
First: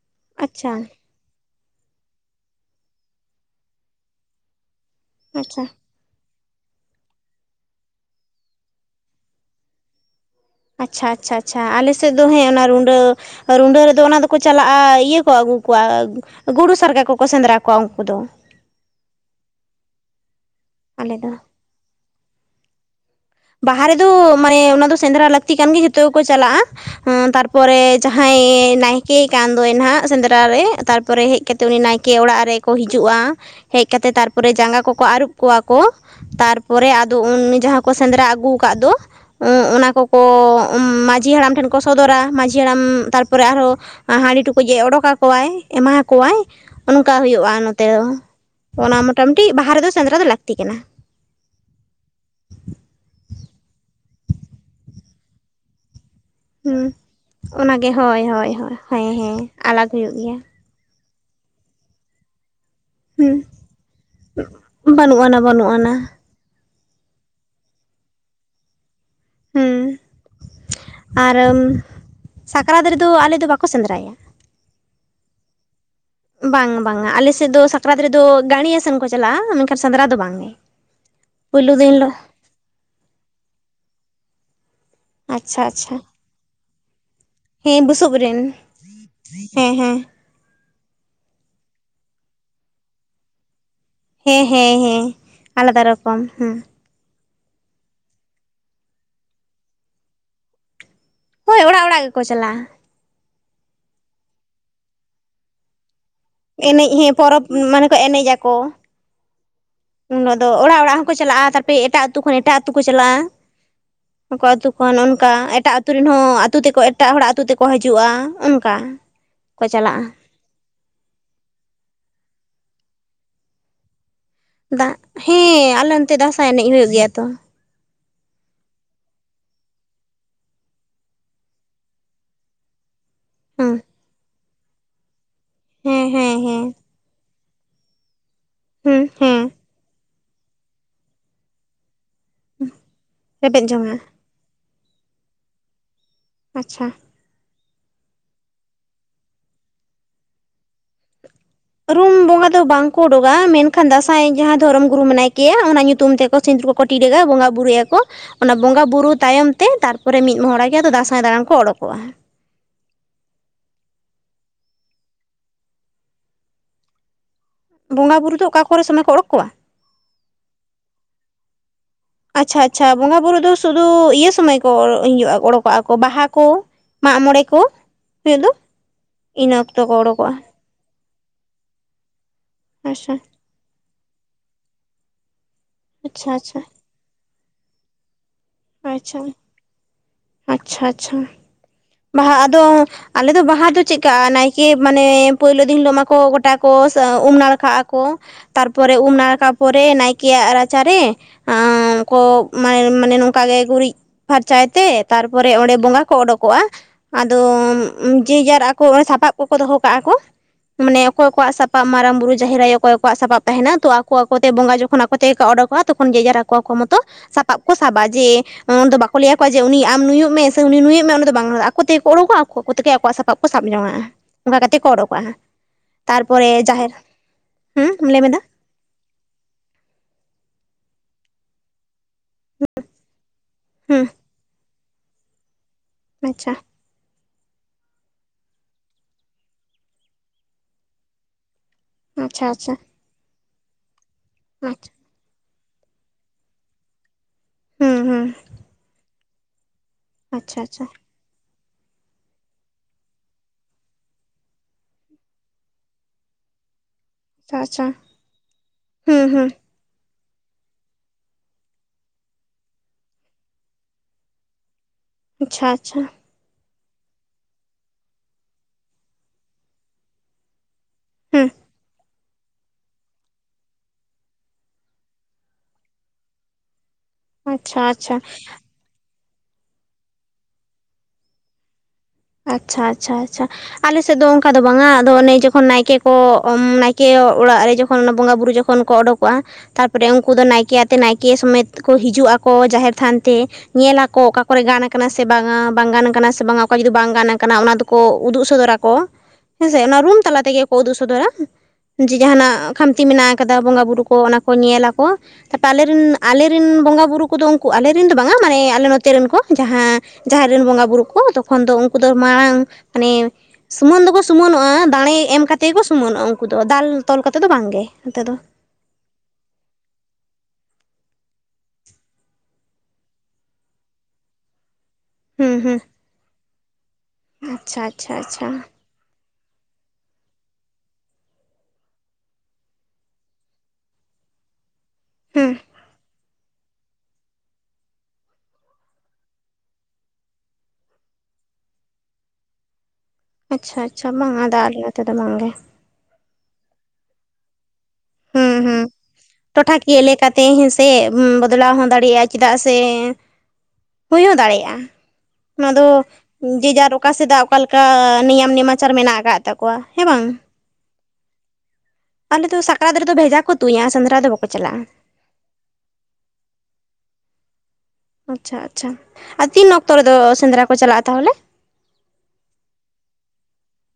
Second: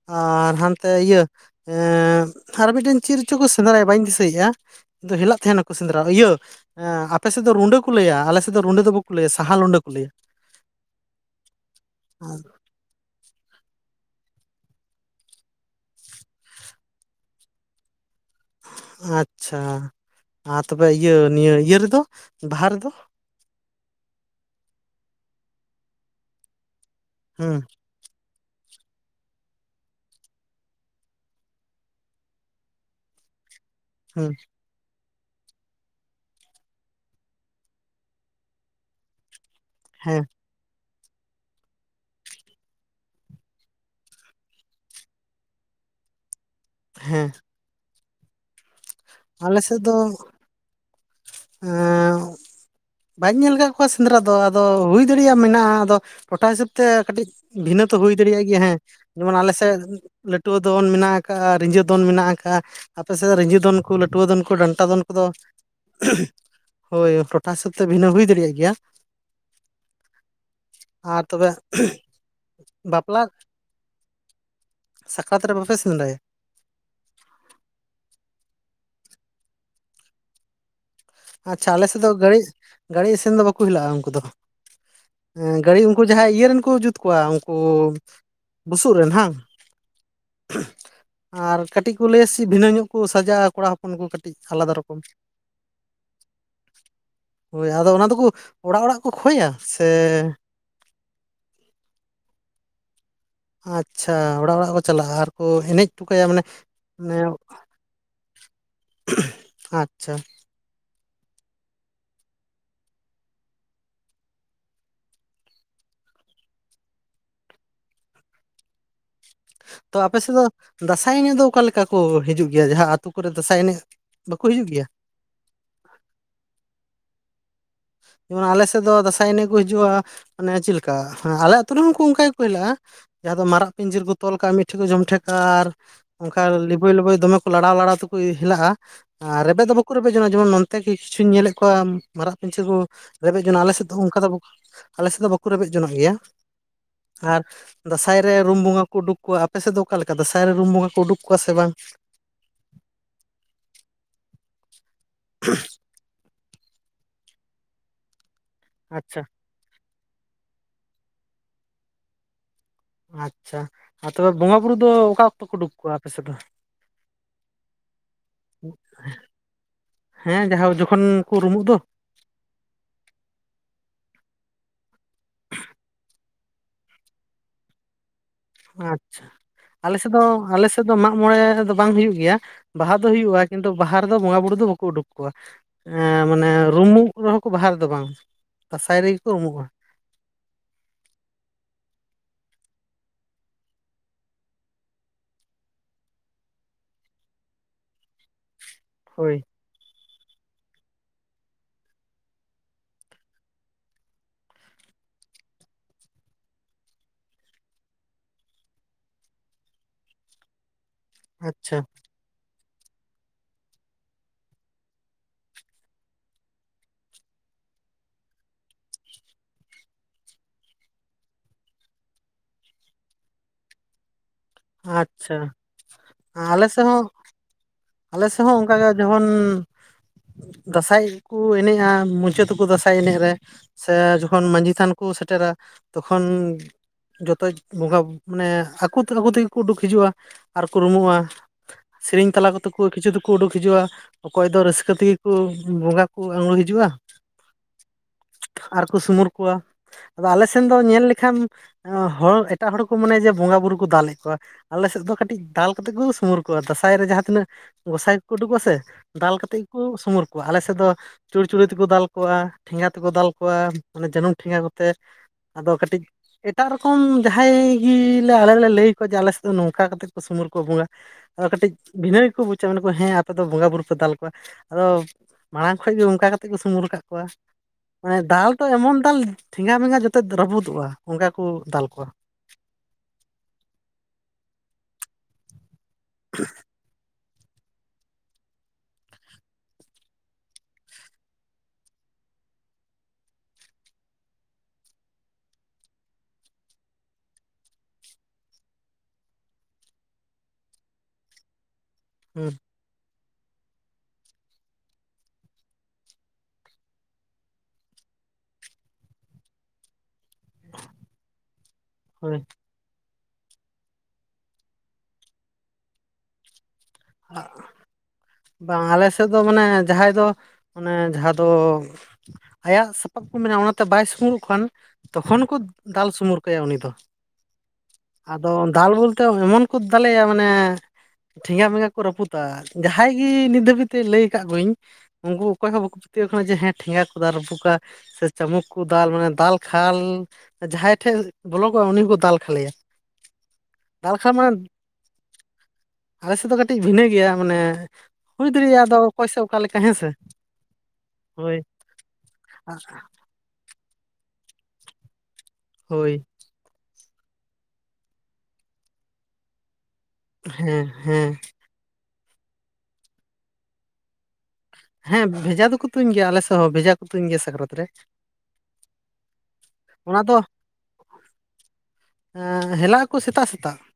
ᱟᱨ ᱟᱪᱪᱷᱟ ᱦᱟᱱᱛᱮ ᱤᱭᱟᱹ ᱟᱨ ᱢᱤᱫᱴᱮᱱ ᱪᱮᱫᱪᱚ ᱠᱚ ᱥᱮᱸᱫᱽᱨᱟᱭᱟ ᱵᱟᱹᱧ ᱫᱤᱥᱟᱹᱭᱮᱫᱼᱟ ᱫᱚ ᱦᱮᱞᱟᱜ ᱟᱪᱪᱷᱟ ᱛᱟᱦᱮᱱᱟᱠᱚ ᱥᱮᱸᱫᱽᱨᱟᱭ ᱤᱭᱟᱹ ᱟᱯᱮ ᱥᱮᱫ ᱫᱚ ᱨᱩᱰᱟᱹ ᱠᱚ ᱞᱟᱹᱭᱟ ᱟᱞᱮ ᱥᱮᱫ ᱫᱚ ᱨᱩᱸᱰᱟᱹ ᱫᱚ ᱵᱟᱠᱚ ᱞᱟᱹᱭᱟ ᱥᱟᱦᱟ ᱞᱩᱸᱰᱟᱹ ᱠᱚ ᱞᱟᱹᱭᱟ ᱾ ᱟᱪᱪᱷᱟ ᱟᱪᱪᱷᱟ ᱟᱪᱷᱟ ᱟᱞᱮ ᱥᱮᱫ ᱫᱚ ᱦᱮᱸ ᱚᱱᱟ ᱨᱩᱸᱰᱟᱹ ᱨᱩᱸᱰᱟᱹ ᱨᱮᱫᱚ ᱚᱱᱟ ᱫᱚᱠᱚ ᱪᱟᱞᱟᱜᱼᱟ ᱤᱭᱟᱹ ᱠᱚ ᱟᱹᱜᱩ ᱠᱚᱣᱟ ᱜᱩᱨᱩᱩ ᱥᱟᱨᱠᱟ ᱠᱚᱠᱚ ᱥᱮᱸᱫᱽᱨᱟ ᱠᱚᱣᱟ ᱩᱱᱠᱩ ᱫᱚ ᱾ ᱟᱪᱷᱟ ᱟᱨ ᱛᱚᱵᱮ ᱤᱭᱟᱹ ᱟᱞᱮ ᱫᱚ᱾ ᱱᱤᱭᱟᱹ ᱤᱭᱟᱹ ᱨᱮᱫᱚ ᱵᱟᱦᱟ ᱨᱮᱫᱚ? ᱵᱟᱦᱟ ᱨᱮᱫᱚ ᱢᱟᱱᱮ ᱚᱱᱟ ᱫᱚ ᱥᱮᱸᱫᱽᱨᱟ ᱞᱟᱹᱠᱛᱤ ᱠᱟᱱᱜ ᱡᱷᱚᱛᱚ ᱜᱮᱠᱚ ᱪᱟᱞᱟᱜᱼᱟ ᱦᱩᱸ ᱛᱟᱨᱯᱚᱨᱮ ᱡᱟᱦᱟᱸᱭ ᱱᱟᱭᱠᱮᱭ ᱠᱟᱱ ᱫᱚᱭ ᱱᱟᱦᱟᱜ ᱥᱮᱸᱫᱽᱨᱟ ᱨᱮ ᱛᱟᱨᱯᱚᱨᱮ ᱦᱮᱡ ᱠᱟᱛᱮ ᱩᱱᱤ ᱱᱟᱭᱠᱮ ᱚᱲᱟᱜ ᱨᱮ ᱠᱚ ᱦᱤᱡᱩᱜᱼᱟ ᱾ ᱦᱮᱡ ᱠᱟᱛᱮ ᱦᱩᱸ ᱛᱟᱨᱯᱚᱨᱮ ᱡᱟᱸᱜᱟ ᱠᱚ ᱟᱹᱨᱩᱵ ᱠᱚᱣᱟ ᱠᱚ ᱛᱟᱨᱯᱚᱨᱮ ᱟᱫᱚᱩᱱ ᱡᱟᱦᱟ ᱠᱚ ᱥᱮᱸᱫᱽᱨᱟ ᱟᱹᱜᱩᱣᱟ ᱟᱠᱟᱫ ᱫᱚ ᱚᱱᱟ ᱠᱚ ᱦᱮᱸ ᱢᱟᱺᱡᱷᱤ ᱦᱟᱲᱟᱢ ᱴᱷᱮᱱ ᱠᱚ ᱥᱚᱫᱚᱨᱟ ᱢᱟᱺᱡᱷᱤ ᱦᱟᱲᱟᱢ ᱛᱟᱨᱯᱚᱨᱮ ᱟᱨᱦᱚᱸ ᱦᱟᱺᱰᱤ ᱴᱩᱠᱩᱡ ᱚᱰᱳᱠ ᱟᱠᱚᱣᱟᱭ ᱮᱢᱟ ᱠᱚᱣᱟᱭ ᱾ ᱚᱱᱠᱟ ᱦᱮᱸ ᱦᱩᱭᱩᱜᱼᱟ ᱱᱚᱛᱮ ᱫᱚ ᱚᱱᱟ ᱢᱚᱴ ᱢᱩᱩᱴᱤ ᱟᱞᱮ ᱵᱟᱦᱟ ᱥᱮᱫ ᱨᱮ ᱫᱚ ᱥᱮᱸᱫᱽᱨᱟ ᱫᱚ ᱞᱟᱹᱠᱛᱤ ᱠᱟᱱᱟ ᱾ ᱮᱸ ᱾ ᱵᱟᱹᱧ ᱧᱮᱞ ᱟᱠᱟᱫ ᱠᱚᱣᱟ ᱥᱮᱸᱫᱽᱨᱟ ᱫᱚ ᱟᱫᱚ ᱦᱩᱭ ᱫᱟᱲᱮᱭᱟᱜ ᱢᱮᱱᱟᱜᱼᱟ ᱟᱫᱚ ᱴᱚᱴᱷᱟ ᱦᱤᱥᱟᱹᱵ ᱦᱮᱸ ᱛᱮ ᱠᱟᱹᱴᱤᱡ ᱚᱱᱟᱜᱮ ᱵᱷᱤᱱᱟᱹᱛᱚ ᱦᱩᱭ ᱦᱳᱭ ᱫᱟᱲᱮᱭᱟᱜ ᱦᱳᱭ ᱜᱮᱭᱟ ᱦᱳᱭ ᱦᱮᱸ ᱦᱮᱸ ᱡᱮᱢᱚᱱ ᱟᱞᱮᱥᱮᱫ ᱟᱞᱟᱜᱽ ᱦᱩᱭᱩᱜ ᱜᱮᱭᱟ ᱞᱟᱹᱴᱩ ᱫᱚᱱ ᱢᱮᱱᱟᱜ ᱟᱠᱟᱫᱼᱟ ᱨᱸᱡᱟᱹ ᱫᱚᱱ ᱢᱮᱱᱟᱜ ᱟᱠᱟᱜᱼᱟ ᱟᱯᱮ ᱥᱮᱫ ᱦᱩᱸ ᱨᱸᱡᱟᱹ ᱫᱚᱱ ᱱᱠᱩ ᱞᱟᱹᱴᱩᱣᱟᱹ ᱫᱚᱱ ᱠᱚ ᱩᱱᱠᱩ ᱰᱟᱱᱴᱟ ᱫᱚᱱ ᱵᱟᱹᱱᱩᱜ ᱠᱚᱫᱚ ᱟᱱᱟ ᱵᱟᱹᱱᱩᱜ ᱟᱱᱟ ᱦᱳᱭ ᱴᱚᱴᱷᱟ ᱦᱤᱥᱟᱵ ᱛᱮ ᱵᱷᱤᱱᱟᱹ ᱦᱩᱭ ᱫᱟᱲᱮᱭᱟᱜ ᱜᱮᱭᱟ ᱾ ᱦᱩᱸ ᱾ ᱟᱨ ᱥᱟᱠᱨᱟᱛ ᱨᱮᱫᱚ ᱵᱟᱯᱞᱟ ᱟᱞᱮ ᱫᱚ ᱵᱟᱠᱚ ᱥᱮᱸᱫᱽᱨᱟᱭᱟ ᱾ ᱥᱟᱠᱨᱟᱛ ᱨᱮ ᱵᱟᱯᱮ ᱥᱮᱸᱫᱽᱨᱟᱭᱟ ᱾ ᱵᱟᱝ ᱵᱟᱝᱟ ᱟᱞᱮᱥᱮᱫ ᱫᱚ ᱥᱟᱠᱨᱟᱛ ᱨᱮᱫᱚ ᱜᱟᱲᱭᱟ ᱥᱮᱱ ᱠᱚ ᱪᱟᱞᱟᱜᱼᱟ ᱢᱮᱱᱠᱷᱟᱱ ᱥᱮᱸᱫᱽᱨᱟ ᱫᱚ ᱵᱟᱝᱜᱮ ᱾ <unintelligible> ᱟᱪᱷᱟ ᱟᱞᱮ ᱥᱮᱫ ᱫᱚ ᱜᱟᱹᱲᱤᱭᱟ ᱜᱟᱹᱲᱤᱭᱟ ᱤᱥᱤᱱ ᱫᱚ ᱵᱟᱠᱚ ᱦᱤᱞᱟᱜ ᱟ ᱩᱱᱠᱩ ᱫᱚ ᱾ ᱦᱮᱸ ᱟᱪᱪᱷᱟ ᱜᱟᱹᱲᱤ ᱟᱪᱪᱷᱟ ᱩᱱᱠᱩ ᱡᱟᱦᱟᱸᱭ ᱤᱭᱟᱹ ᱨᱮᱱ ᱠᱚ ᱡᱩᱛ ᱠᱚᱣᱟ ᱩᱱᱠᱩ ᱦᱮᱸ ᱵᱩᱥᱩᱵ ᱨᱮᱱ ᱵᱩᱥᱩᱵ ᱨᱮᱱ ᱦᱟᱝ? ᱦᱮᱸ ᱦᱮᱸ ᱟᱨ ᱠᱟᱹᱴᱤᱡ ᱠᱚ ᱞᱮᱭᱟ ᱥᱮ ᱵᱷᱤᱱᱟᱹ ᱧᱚᱜ ᱠᱚ ᱥᱟᱡᱟᱜᱼᱟ ᱠᱚᱲᱟ ᱦᱚᱯᱚᱱ ᱾ ᱦᱮᱸ ᱦᱮᱸ ᱦᱮᱸ ᱟᱞᱟᱫᱟ ᱨᱚᱠᱚᱢ ᱦᱩᱸ ᱾ ᱦᱳᱭ, ᱟᱫᱚ ᱚᱱᱟ ᱫᱚᱠᱚ ᱚᱲᱟᱜ ᱚᱲᱟᱜ ᱠᱚ ᱠᱷᱚᱭᱟ ᱥᱮ ᱦᱳᱭ ᱚᱲᱟᱜ ᱚᱲᱟᱜ ᱜᱮᱠᱚ ᱪᱟᱞᱟᱜᱼᱟ ᱾ ᱟᱪᱪᱷᱟ ᱚᱲᱟᱜ ᱚᱲᱟᱜ ᱠᱚ ᱪᱟᱞᱟᱜᱼᱟ ᱟᱨᱠᱚ ᱮᱱᱮᱡ ᱴᱚ ᱠᱟᱭᱟ ᱢᱟᱱᱮ ᱮᱱᱮᱡ ᱦᱮᱸ ᱯᱚᱨᱚᱵᱽ ᱢᱟᱱᱮ ᱠᱚ ᱮᱱᱮᱡ ᱟᱠᱚ ᱾ ᱟᱨ ᱾ ᱩᱱ ᱞᱳᱜ ᱫᱚ ᱚᱲᱟᱜ ᱚᱲᱟᱜ ᱦᱚᱸᱠᱚ ᱪᱟᱞᱟᱜᱼᱟ ᱛᱟᱨᱯᱚᱨᱮ ᱮᱴᱟᱜ ᱟᱹᱛᱩ ᱠᱷᱚᱱ ᱮᱴᱟᱜ ᱟᱹᱛᱩ ᱠᱚ ᱪᱟᱞᱟᱜᱼᱟ ᱾ ᱟᱠᱚᱭᱟᱜ ᱟᱹᱛᱩ ᱠᱷᱚᱱ ᱚᱱᱠᱟ ᱮᱴᱟᱜ ᱟᱹᱛᱩ ᱨᱮᱱ ᱦᱚᱸ ᱟᱹᱛᱩ ᱛᱮᱠᱚ ᱮᱴᱟᱜ ᱦᱚᱲᱟᱜ ᱟᱹᱛᱩ ᱛᱮᱠᱚ ᱦᱮᱡᱩᱜᱼᱟ ᱚᱝᱠᱟ ᱾ <inaudible> ᱛᱚ ᱟᱯᱮ ᱥᱮᱜ ᱫᱚ ᱫᱟᱸᱥᱟᱭ ᱮᱱᱮᱡ ᱫᱚ ᱚᱠᱟ ᱞᱮᱠᱟ ᱠᱚ ᱦᱤᱡᱩᱜ ᱜᱮᱭᱟ ᱡᱟᱦᱟᱸ ᱟᱹᱛᱩ ᱠᱚᱨᱮᱜ ᱫᱟᱸᱥᱟᱭ ᱮᱱᱮᱡ? ᱵᱟᱠᱚ ᱦᱤᱡᱩᱜ ᱜᱮᱭᱟ ᱫᱟᱜ ᱦᱮᱸ ᱟᱞᱮ ᱚᱱᱛᱮ ᱫᱟᱸᱥᱟᱭ ᱮᱱᱮᱡ ᱦᱩᱭᱩᱜ ᱜᱮᱭᱟ ᱛᱚ ᱾ ᱡᱮᱢᱚᱱ ᱟᱞᱮ ᱥᱮᱜ ᱫᱚ ᱫᱟᱸᱥᱟᱭ ᱮᱱᱮᱡ ᱠᱚ ᱦᱤᱡᱩᱜᱼᱟ ᱾ ᱢᱟᱱᱮ ᱪᱤᱱ ᱞᱮᱠᱟ, ᱟᱞᱮ ᱟᱹᱛᱩ ᱨᱮᱦᱚᱸ ᱩᱝᱠᱩ ᱚᱝᱠᱟ ᱜᱮᱠᱚ ᱦᱮᱞᱟᱜ-ᱟ᱾ ᱡᱟᱦᱟᱸ ᱫᱚ ᱢᱟᱨᱟᱜ ᱦᱮᱸ ᱯᱤᱧᱪᱟᱹᱨ ᱠᱚ ᱛᱚᱞ ᱠᱟᱜ-ᱟ, ᱢᱤᱜᱴᱷᱮᱱ ᱠᱚ ᱡᱚᱢᱴᱷᱮ ᱠᱟᱜ-ᱟ ᱟᱨ ᱦᱮᱸ ᱦᱮᱸ ᱚᱝᱠᱟ ᱦᱮᱸ ᱞᱤᱵᱚᱭ ᱞᱚᱵᱚᱭ ᱫᱚᱢᱮ ᱠᱚ ᱞᱟᱲᱟᱣ ᱞᱟᱲᱟᱣ ᱛᱮᱠᱚ ᱠᱩ ᱦᱮᱞᱟᱜ-ᱟ, ᱦᱮᱸ ᱦᱮᱸ ᱟᱨ ᱨᱮᱵᱮᱫ ᱫᱚ ᱵᱟᱠᱩ ᱨᱮᱵᱮᱡ ᱡᱚᱱᱟᱜ-ᱟ, ᱡᱮᱢᱚᱱ ᱱᱚᱱᱛᱮ ᱠᱤ ᱠᱤᱪᱷᱩᱧ ᱧᱮᱞᱮᱜ ᱠᱚᱣᱟ ᱢᱟᱨᱟᱜ ᱯᱤᱧᱪᱟᱹᱨ ᱦᱩ ᱨᱮᱵᱮᱜ ᱡᱚᱱᱟᱜ ᱨᱮᱵᱮᱫ ᱟᱞᱮ ᱥᱮᱫᱷ ᱫᱚ ᱡᱚᱝᱟ ᱚᱝᱠᱟ ᱫᱚ ᱵᱟᱠᱚ ᱟᱞᱮ ᱥᱮᱫ ᱫᱚ ᱵᱟᱠᱚ ᱨᱮᱵᱮᱜ ᱡᱚᱱᱟᱜ ᱜᱮᱭᱟ᱾ ᱟᱪᱪᱷᱟ᱾ ᱟᱨ ᱫᱟᱸᱥᱟᱭ ᱨᱮ ᱨᱩᱢ ᱵᱚᱸᱜᱟ ᱠᱚ ᱩᱰᱩᱠ ᱠᱚᱣᱟ, ᱟᱯᱮ ᱥᱮᱜ ᱫᱚ ᱚᱠᱟᱮᱠᱟ ᱫᱟᱸᱥᱟᱭ ᱨᱮ ᱨᱩᱢ ᱵᱚᱸᱜᱟ ᱠᱚ ᱩᱰᱩᱠ ᱠᱚᱣᱟ ᱥᱮ ᱵᱟᱝ? ᱨᱩᱢ ᱵᱚᱸᱜᱟ ᱫᱚ ᱵᱟᱝᱠᱚ ᱳᱰᱳᱜᱟ, ᱢᱮᱱᱠᱷᱟᱱ ᱫᱟᱥᱟᱸᱭ ᱡᱟᱦᱟᱸ ᱫᱷᱚᱨᱚᱢ ᱜᱩᱨᱩ ᱢᱮᱱᱟᱭ ᱠᱮᱭᱟ ᱚᱱᱟ ᱧᱩᱛᱩᱢ ᱛᱮ ᱥᱤᱸᱫᱩᱨ ᱠᱚᱠᱚ ᱴᱤᱰᱟᱹᱜᱟ ᱵᱚᱸᱜᱟ ᱵᱩᱨᱩᱭᱟᱠᱚ, ᱚᱱᱟ ᱵᱚᱸᱜᱟ ᱵᱩᱨᱩ ᱟᱪᱪᱷᱟ ᱛᱟᱭᱚᱢ ᱛᱮ ᱛᱟᱨ ᱯᱚᱨᱮ ᱢᱤᱜ ᱢᱚᱦᱚᱲᱟᱭ ᱜᱮ ᱟᱫᱚ ᱫᱟᱸᱥᱟᱭ ᱫᱟᱬᱟᱱ ᱠᱚ ᱚᱰᱚᱠᱚᱜ-ᱟ᱾ ᱟᱪᱪᱷᱟ, ᱟᱨ ᱛᱚᱵᱮ ᱵᱚᱸᱜᱟ ᱵᱩᱨᱩ ᱫᱚ ᱚᱠᱟ ᱚᱠᱛᱚ ᱠᱚ ᱩᱰᱩᱠ ᱠᱚᱣᱟ ᱟᱯᱮ ᱥᱮᱫ ᱫᱚ? ᱵᱚᱸᱜᱟ ᱵᱩᱨᱩ ᱫᱚ ᱚᱠᱟ ᱠᱚᱨᱮ ᱥᱚᱢᱚᱭ ᱠᱚ ᱚᱲᱳᱠ ᱠᱚᱣᱟ? ᱦᱮᱸ ᱡᱟᱦᱟᱸ ᱡᱚᱠᱷᱚᱱ ᱠᱚ ᱨᱩᱢᱩᱜ ᱫᱚ। ᱟᱪᱪᱷᱟ ᱟᱪᱪᱷᱟ, ᱵᱚᱸᱜᱟ ᱵᱩᱨᱩ ᱫᱚ ᱥᱩᱫᱩ ᱤᱭᱟᱹ ᱥᱚᱢᱚᱭ ᱠᱚ ᱤᱭᱟᱹ ᱚᱲᱳᱠᱚᱜ-ᱟ ᱠᱚ ᱵᱟᱦᱟ ᱠᱚ᱾ ᱢᱟᱜᱽᱢᱚᱬᱮ ᱠᱚ᱾ ᱦᱩᱭᱩᱜ ᱫᱚ ᱟᱪᱪᱷᱟ, ᱤᱱᱟᱹ ᱚᱠᱛᱚ ᱠᱚ ᱟᱞᱮᱥᱮᱫ ᱫᱚ ᱚᱰᱚᱠᱚᱜᱼᱟ ᱟᱞᱮᱥᱮᱫ ᱫᱚ ᱢᱟᱜᱽ ᱢᱚᱬᱮ ᱫᱚ ᱵᱟᱝ ᱦᱩᱭᱩᱜ ᱜᱮᱭᱟ ᱵᱟᱦᱟ ᱫᱚ ᱟᱪᱪᱷᱟ ᱦᱩᱭᱩᱜ-ᱟ᱾ ᱠᱤᱱᱛᱩ ᱵᱟᱦᱟ ᱨᱮᱫᱚ ᱵᱚᱸᱜᱟ ᱵᱩᱨᱩ ᱫᱚ ᱵᱟᱠᱩ ᱩᱰᱩᱠ ᱠᱚᱣᱟ, ᱟᱪᱪᱷᱟ ᱢᱟᱱᱮ ᱟᱪᱪᱷᱟ ᱨᱩᱢᱩᱜ ᱨᱮᱦᱚᱸ ᱠᱚ ᱵᱟᱦᱟ ᱨᱮ ᱫᱚ ᱵᱟᱝ ᱫᱟᱥᱟᱭ ᱟᱪᱪᱷᱟ ᱨᱮᱜᱮ ᱠᱩ ᱨᱩᱢᱩᱜ-ᱟ᱾ ᱟᱪᱪᱷᱟ ᱟᱪᱪᱷᱟ, ᱵᱟᱦᱟ ᱟᱫᱚ ᱟᱞᱮ ᱫᱚ ᱵᱟᱦᱟ ᱫᱚ ᱪᱮᱜᱠᱟ, ᱱᱟᱭᱠᱮ ᱢᱟᱱᱮ ᱯᱳᱭᱞᱳ ᱫᱤᱱ ᱦᱤᱞᱳᱜ ᱢᱟᱠᱚ ᱜᱚᱴᱟ ᱠᱚ ᱥᱟ ᱩᱢ ᱱᱟᱲᱠᱟᱜ-ᱟ ᱠᱚ᱾ ᱛᱟᱨᱯᱚᱨᱮ ᱩᱢ ᱦᱳᱭ ᱱᱟᱲᱠᱟ ᱯᱚᱨᱮ ᱱᱟᱭᱠᱮᱭᱟᱜ ᱨᱟᱪᱟᱨᱮ ᱟᱸ ᱠᱚ ᱢᱟᱱᱮ ᱢᱟᱱᱮ ᱱᱚᱝᱠᱟ ᱜᱮ ᱜᱩᱨᱤᱡ ᱯᱷᱟᱨᱪᱟᱭ ᱛᱮ ᱛᱟᱨᱯᱚᱨᱮ ᱚᱲᱮ ᱵᱚᱸᱜᱟ ᱠᱚ ᱚᱰᱳᱠᱚᱜ-ᱟ᱾ ᱟᱫᱚ ᱡᱮᱡᱟᱨ ᱟᱠᱚ ᱚᱱᱮ ᱥᱟᱯᱟᱵ ᱠᱚᱠᱚ ᱫᱚᱦᱚ ᱠᱟᱜ-ᱟ ᱠᱚ, ᱢᱟᱱᱮ ᱚᱠᱚᱭ ᱠᱚᱣᱟᱜ ᱟᱪᱪᱷᱟ ᱥᱟᱯᱟᱯ ᱢᱟᱨᱟᱝ ᱵᱩᱨᱩ ᱡᱟᱦᱮᱨ ᱟᱭᱳ ᱚᱠᱚᱭ ᱟᱠᱚᱣᱟᱜ ᱥᱟᱯᱟᱵ ᱛᱟᱦᱮᱱᱟ ᱛᱚ ᱟᱠᱚ ᱟᱠᱚᱛᱮ ᱵᱚᱸᱜᱟ ᱡᱚᱠᱷᱚᱱ ᱟᱠᱚ ᱛᱮᱜᱮ ᱠᱚ ᱚᱰᱳᱠᱚᱜ-ᱟ ᱛᱚᱠᱷᱚᱱ ᱡᱮᱡᱟᱨ ᱟᱠᱚ ᱟᱠᱚ ᱢᱚᱛᱚ ᱥᱟᱯᱟᱵ ᱠᱚ ᱥᱟᱵᱟ ᱡᱮ ᱩᱱᱫᱚ ᱵᱟᱠᱚ ᱞᱮᱭᱟᱠᱚᱣᱟ ᱡᱮ ᱩᱱᱤᱭᱟᱜ ᱟᱢ ᱱᱩᱭᱩᱜ ᱢᱮ ᱥᱮ ᱩᱱᱤ ᱱᱩᱭᱩᱜ ᱢᱮ ᱚᱱᱟ ᱫᱚ ᱵᱟᱝ ᱚᱱᱟᱫᱚ ᱟᱠᱚ ᱛᱮᱜᱮ ᱠᱚ ᱚᱲᱳᱠᱚᱜ-ᱟ, ᱟᱠᱚ ᱟᱠᱚ ᱛᱮᱜᱮ ᱟᱠᱚᱣᱟᱜ ᱥᱟᱯᱟᱵ ᱠᱚ ᱥᱟᱵ ᱡᱚᱧᱟᱜ-ᱟ᱾ ᱚᱝᱠᱟ ᱠᱟᱛᱮᱜ ᱜᱮ ᱠᱚ ᱚᱰᱳᱠᱚᱜ-ᱟ ᱦᱟᱸᱜ ᱟᱪᱪᱷᱟ ᱛᱟᱨᱯᱚᱨᱮ ᱟᱞᱮ ᱡᱟᱦᱮᱨ ᱦᱩᱸ ᱞᱮᱭᱢᱮ ᱫᱟ᱾ ᱠᱟᱜᱮ ᱡᱚᱢᱚᱱ ᱫᱟᱸᱥᱟᱭ ᱠᱩ ᱮᱱᱮᱡ-ᱟ, ᱢᱩᱪᱟᱹᱫᱟᱠᱩ ᱫᱟᱸᱥᱟᱭ ᱮᱱᱮᱡ ᱨᱮ᱾ ᱥᱮ ᱦᱩᱸ ᱡᱚᱠᱷᱚᱱ ᱢᱟᱺᱡᱷᱤ ᱛᱷᱟᱱ ᱠᱩ ᱥᱮᱴᱮᱨᱟ ᱛᱚᱠᱷᱚᱱ ᱟᱪᱪᱷᱟ ᱡᱚᱛᱚᱡ ᱵᱚᱸᱜᱟ ᱢᱟᱱᱮ ᱟᱠᱚ ᱛᱮᱠᱚ ᱟᱠᱚ ᱛᱮᱜᱮ ᱠᱚ ᱩᱰᱩᱠ ᱦᱤᱡᱩᱜ-ᱟ ᱟᱨᱠᱚ ᱨᱩᱢᱩᱜ-ᱟ᱾ ᱥᱤᱨᱤᱧ ᱟᱪᱪᱷᱟ ᱛᱟᱞᱟ ᱠᱚᱛᱮ ᱟᱪᱪᱷᱟ ᱠᱚ ᱠᱤᱪᱷᱩ ᱫᱚᱠᱚ ᱩᱰᱩᱠ ᱦᱤᱡᱩᱜ-ᱟ, ᱚᱠᱚᱭ ᱫᱚ ᱟᱪᱪᱷᱟ ᱨᱟᱹᱥᱠᱟᱹ ᱛᱤᱜᱤ᱾ ᱠᱩ ᱵᱚᱸᱜᱟ ᱠᱩ ᱚᱸᱰᱳᱜ ᱦᱤᱡᱩᱜ-ᱟ᱾ ᱦᱩᱸ ᱦᱩᱸ᱾ ᱟᱨᱠᱩ ᱥᱩᱢᱩᱨ ᱠᱚᱣᱟ, ᱟᱫᱚ ᱟᱞᱮ ᱟᱪᱪᱷᱟ ᱥᱮᱱ ᱫᱚ ᱟᱪᱪᱷᱟ ᱧᱮᱞ ᱞᱮ ᱠᱷᱟᱱ ᱚ ᱦᱚᱲ ᱮᱴᱟᱜ ᱦᱚᱲ ᱠᱚ ᱢᱟᱱᱮᱭᱟ ᱡᱮ ᱵᱚᱸᱜᱟ ᱵᱩᱨᱩ ᱠᱩ ᱫᱟᱞᱮᱜ ᱠᱚᱣᱟ᱾ ᱟᱞᱮ ᱥᱮᱫ ᱫᱚ ᱠᱟᱹᱴᱤᱡ ᱫᱟᱞ ᱠᱟᱛᱮᱜ ᱠᱩ ᱥᱩᱢᱩᱨ ᱠᱚᱣᱟ, ᱫᱟᱥᱟᱭ ᱨᱮ ᱡᱟᱦᱟᱸ ᱛᱤᱱᱟᱹᱜ ᱟᱪᱪᱷᱟ ᱟᱪᱪᱷᱟ ᱜᱚᱸᱥᱟᱭ ᱠᱚᱠᱚ ᱩᱰᱩᱠᱚᱜ-ᱟ ᱥᱮ, ᱦᱩᱸ ᱫᱟᱞ ᱦᱩᱸ ᱠᱟᱛᱮᱜ ᱜᱮᱠᱩ ᱥᱩᱢᱩᱨ ᱠᱚᱣᱟ ᱟᱞᱮᱥᱮᱫ ᱫᱚ ᱪᱩᱲᱪᱩᱲᱤ ᱛᱮᱠᱚ ᱫᱟᱞ ᱠᱚᱣᱟ, ᱴᱷᱮᱸᱜᱟ ᱛᱮᱠᱚ ᱫᱟᱞ ᱠᱚᱣᱟ, ᱢᱟᱱᱮ ᱡᱟᱹᱱᱩᱢ ᱴᱷᱮᱸᱜᱟ ᱠᱚᱛᱮ ᱟᱪᱪᱷᱟ ᱟᱫᱚ ᱟᱪᱪᱷᱟ ᱠᱟᱴᱤᱡ ᱮᱴᱟᱜ ᱨᱚᱠᱚᱢ ᱡᱟᱦᱟᱸᱭ ᱜᱤᱞᱮ ᱟᱞᱮ ᱞᱮ ᱞᱟᱹᱭ ᱡᱮ ᱟᱞᱮ ᱥᱮᱫ ᱫᱚ ᱱᱚᱝᱠᱟ ᱠᱟᱛᱮᱫ ᱠᱚ ᱥᱩᱢᱩᱨ ᱠᱚᱣᱟ ᱵᱚᱸᱜᱟ ᱦᱩᱸ ᱟᱨ ᱠᱟᱹᱴᱤᱡ ᱵᱷᱤᱱᱟᱹ ᱜᱮ ᱠᱚ ᱵᱩᱡ ᱪᱮᱫ ᱢᱮᱱᱟ ᱠᱚ ᱦᱮᱸ ᱟᱯᱮ ᱫᱚ ᱵᱚᱸᱜᱟ ᱵᱩᱨᱩ ᱯᱮ ᱫᱟᱞ ᱠᱚᱣᱟ ᱟᱫᱚ ᱢᱟᱲᱟᱝ ᱠᱷᱚᱡ ᱜᱮ ᱚᱱᱠᱟ ᱠᱟᱛᱮᱫ ᱠᱚ ᱥᱩᱢᱩᱨ ᱟᱠᱟᱫ ᱠᱚᱣᱟ, ᱟᱪᱪᱷᱟ ᱟᱪᱪᱷᱟ ᱢᱟᱱᱮ ᱫᱟᱞ ᱛᱚ ᱮᱢᱚᱱ ᱫᱟᱞ ᱴᱷᱮᱸᱜᱟ ᱢᱮᱸᱜᱟ ᱡᱚᱛᱚ ᱨᱟᱹᱯᱩᱫᱚᱜ-ᱟ, ᱚᱱᱠᱟ ᱠᱚ ᱫᱟᱞ ᱠᱚᱣᱟ᱾ ᱟᱪᱪᱷᱟ ᱟᱪᱪᱷᱟ ᱟᱪᱪᱷᱟ, ᱟᱞᱮᱥᱮᱫ ᱫᱚ ᱚᱱᱠᱟ ᱫᱚ ᱵᱟᱝᱟ ᱟᱫᱚ ᱚᱱᱮ ᱡᱚᱠᱷᱚᱱ ᱱᱟᱭᱠᱮ ᱠᱚ ᱱᱟᱭ ᱠᱮ ᱚᱲᱟᱜ ᱨᱮ ᱡᱚᱠᱷᱚᱱ ᱚᱱᱟ ᱵᱚᱸᱜᱟ ᱵᱩᱩᱨ ᱡᱚᱠᱷᱚᱱ ᱠᱚ ᱚᱰᱳᱠᱚᱜ-ᱟ ᱛᱟᱨᱯᱚᱨᱮ ᱩᱱᱠᱩ ᱫᱚ ᱱᱟᱭᱠᱮ ᱟᱛᱮ ᱱᱟᱭᱠᱮ ᱥᱚᱢᱮᱛ ᱠᱚ ᱦᱤᱡᱩᱜ ᱟᱠᱚ ᱡᱟᱦᱮᱨ ᱛᱷᱟᱱ ᱛᱮ᱾ ᱧᱮᱞ ᱟᱠᱚ ᱚᱠᱟ ᱠᱚᱨᱮ ᱜᱟᱱ ᱟᱠᱟᱱᱟ ᱥᱮ ᱵᱟᱝᱟ ᱵᱟᱝ ᱜᱟᱱ ᱠᱟᱱᱟ ᱥᱮ ᱵᱟᱝᱟ ᱚᱠᱟ ᱡᱩᱫᱤ ᱵᱟᱝ ᱜᱟᱱ ᱟᱠᱟᱱᱟ ᱚᱱᱟ ᱫᱚᱠᱚ ᱩᱫᱩᱜ ᱥᱚᱫᱚᱨᱟ ᱠᱚ ᱦᱮᱸᱥᱮ ᱚᱱᱟ ᱨᱩᱢ ᱛᱟᱞᱟ ᱛᱮᱜᱮ ᱠᱚ ᱩᱫᱩᱜ ᱥᱚᱫᱚᱨᱟ᱾ ᱡᱮ ᱦᱩᱸ ᱡᱟᱸᱦᱟᱱᱟᱜ ᱠᱷᱟᱢᱛᱤ ᱢᱮᱱᱟᱜ ᱟᱠᱟᱫᱟ ᱵᱚᱸᱜᱟ ᱵᱩᱨᱩ ᱠᱚ ᱚᱱᱟ ᱠᱚ ᱧᱮ ᱟᱠᱚ᱾ ᱛᱟᱨᱯᱚᱨ ᱟᱞᱮ ᱨᱮᱱ ᱟᱞᱮ ᱨᱮᱱ ᱵᱚᱸᱜᱟᱼᱵᱩᱨᱩ ᱠᱚᱫᱚ ᱩᱱᱠᱩ ᱟᱞᱮ ᱨᱮᱱ ᱫᱚ ᱵᱟᱝᱟ ᱢᱟᱱᱮ ᱟᱞᱮ ᱱᱚᱛᱮ ᱨᱮᱱ ᱠᱚ ᱡᱟᱦᱟᱸ ᱡᱟᱦᱮᱨ ᱨᱮᱱ ᱵᱚᱸᱜᱟ ᱵᱩᱨᱩ ᱠᱚ ᱛᱚᱠᱷᱚᱱ ᱫᱚ ᱩᱱᱠᱩ ᱫᱚ ᱦᱳᱭ ᱢᱟᱲᱟᱝ ᱢᱟᱱᱮ ᱥᱩᱢᱟᱹᱱ ᱫᱚᱠᱚ ᱥᱩᱢᱟᱹᱱᱚᱜ-ᱟ ᱫᱟᱲᱮ ᱮᱢ ᱠᱟᱛᱮ ᱜᱮ ᱠᱚ ᱥᱩᱢᱟᱹᱱᱚᱜ-ᱟ ᱩᱱᱠᱩ ᱫᱚ ᱫᱟᱞ ᱛᱚᱞ ᱠᱟᱛᱮᱫ ᱫᱚ ᱵᱟᱝᱜᱮ ᱱᱚᱛᱮ ᱫᱚ᱾ ᱵᱟᱝ ᱟᱞᱮ ᱥᱮᱫ ᱫᱚ ᱢᱟᱱᱮ ᱡᱟᱦᱟᱸᱭ ᱫᱚ ᱚᱱᱮ ᱡᱟᱦᱟᱸ ᱫᱚ ᱟᱭᱟᱜ ᱥᱟᱯᱟᱵ ᱠᱚ ᱢᱮᱱᱟᱜ-ᱟ ᱚᱱᱟᱛᱮ ᱵᱟᱭ ᱥᱩᱢᱩᱨᱚᱜ ᱠᱷᱟᱱ ᱛᱚᱠᱷᱚᱱ ᱦᱩᱸ ᱠᱚ ᱦᱩᱸ ᱫᱟᱞ ᱥᱢᱩᱨ ᱠᱟᱭᱟ ᱩᱱᱤ ᱫᱚ, ᱟᱪᱪᱷᱟ ᱟᱪᱪᱷᱟ ᱟᱪᱪᱷᱟ ᱟᱫᱚ ᱫᱟᱞ ᱵᱚᱞᱛᱮ ᱮᱢᱚᱱ ᱠᱚ ᱫᱟᱞᱮᱭᱟ ᱢᱟᱱᱮ ᱴᱷᱮᱸᱜᱟ ᱵᱮᱸᱜᱟ ᱠᱚ ᱨᱟᱹᱯᱩᱫᱟ ᱡᱟᱦᱟᱸ ᱡᱟᱦᱟᱸᱭ ᱜᱮ ᱱᱤᱛ ᱫᱷᱟᱹᱵᱤᱡ ᱛᱮ ᱞᱟᱹᱭ ᱟᱠᱟᱫ ᱠᱚᱣᱟᱧ ᱩᱱᱠᱩ ᱦᱩᱸ ᱚᱠᱚᱭ ᱦᱚᱸ ᱵᱟᱠᱚ ᱯᱟᱹᱛᱭᱟᱹᱣ ᱡᱮ ᱦᱮᱸ ᱴᱷᱮᱸᱜᱟ ᱠᱚ ᱫᱟᱞ ᱨᱯᱩᱠᱟ ᱥᱮ ᱪᱟᱢᱩᱠ ᱠᱚ ᱫᱟᱞ ᱢᱟᱱᱮ ᱫᱟᱞ ᱠᱷᱟᱞ ᱡᱟᱦᱟᱸᱭ ᱴᱷᱮᱡ ᱵᱚᱞᱚᱠᱚᱜ-ᱟ ᱩᱱᱤ ᱦᱚᱸᱠᱚ ᱫᱟᱞ ᱠᱷᱟᱞᱮᱭᱟ᱾ ᱟᱪᱪᱷᱟ ᱟᱪᱪᱷᱟ ᱫᱟᱞ ᱠᱷᱟᱞ ᱵᱟᱝᱟ ᱢᱟᱱᱮ ᱫᱟᱞ ᱱᱚᱛᱮ ᱫᱚ ᱵᱟᱝᱜᱮ᱾ ᱟᱞᱮ ᱥᱮᱫ ᱫᱚ ᱠᱟᱹᱴᱤᱡ ᱵᱷᱤᱱᱟᱹ ᱜᱮᱭᱟ ᱢᱟᱱᱮ ᱦᱩᱭ ᱦᱩᱸ ᱦᱩᱸ ᱫᱟᱲᱮᱭᱟᱜᱼᱟ ᱟᱫᱚ ᱚᱠᱚᱭ ᱥᱮᱫ ᱚᱠᱟ ᱞᱮᱠᱟ ᱦᱮᱸ ᱴᱚᱴᱷᱟᱠᱤᱭᱟᱹ ᱥᱮ ᱞᱮᱠᱟᱛᱮ ᱦᱮᱸᱥᱮ ᱦᱳᱭ ᱵᱚᱫᱽᱞᱟᱣ ᱦᱚᱸ ᱫᱟᱲᱮᱭᱟᱜ-ᱟ ᱪᱮᱫᱟᱜ ᱥᱮ ᱟᱨ ᱦᱩᱭ ᱦᱚᱸ ᱫᱟᱲᱮᱭᱟᱜ-ᱟ ᱚᱱᱟ ᱫᱚ ᱦᱳᱭ ᱡᱮᱡᱟᱨ ᱚᱠᱟᱥᱮᱫᱟᱜ ᱚᱠᱟᱮ ᱞᱮᱠᱟ ᱱᱤᱭᱟᱢ ᱱᱮᱢᱟᱪᱟᱨ ᱢᱮᱱᱟᱜ ᱟᱠᱟᱫ ᱛᱟᱠᱚᱣᱟ ᱦᱮᱸ ᱵᱟᱝ᱾ ᱦᱮᱸ ᱦᱮᱸ ᱾ ᱟᱞᱮᱫᱚ ᱥᱟᱠᱨᱟᱛ ᱨᱮᱫᱚ ᱵᱷᱮᱡᱟ ᱠᱚ ᱛᱩᱧᱟ ᱥᱮᱸᱫᱨᱟ ᱫᱚ ᱵᱟ ᱠᱚ ᱪᱟᱞᱟᱜ-ᱟ ᱦᱮᱸ ᱵᱷᱮᱡᱟ ᱫᱚᱠᱚ ᱛᱩᱧ ᱜᱮᱭᱟ ᱟᱞᱮ ᱥᱮᱫ ᱦᱚᱸ ᱵᱷᱮᱡᱟ ᱠᱚ ᱛᱩᱧ ᱜᱮᱭᱟ ᱥᱟᱠᱨᱟᱛ ᱨᱮ᱾ ᱟᱪᱪᱷᱟ ᱟᱪᱪᱷᱟ ᱟᱨ ᱛᱤᱱ ᱚᱠᱛᱚ ᱨᱮᱫᱚ ᱚᱱᱟ ᱫᱚ ᱥᱮᱸᱫᱽᱨᱟ ᱠᱚ ᱪᱟᱞᱟᱜ-ᱟ ᱛᱟᱦᱚᱞᱮ? ᱮᱸ ᱦᱮᱞᱟᱜ ᱟᱠᱚ ᱥᱮᱛᱟᱜ ᱥᱮᱛᱟᱜ ᱾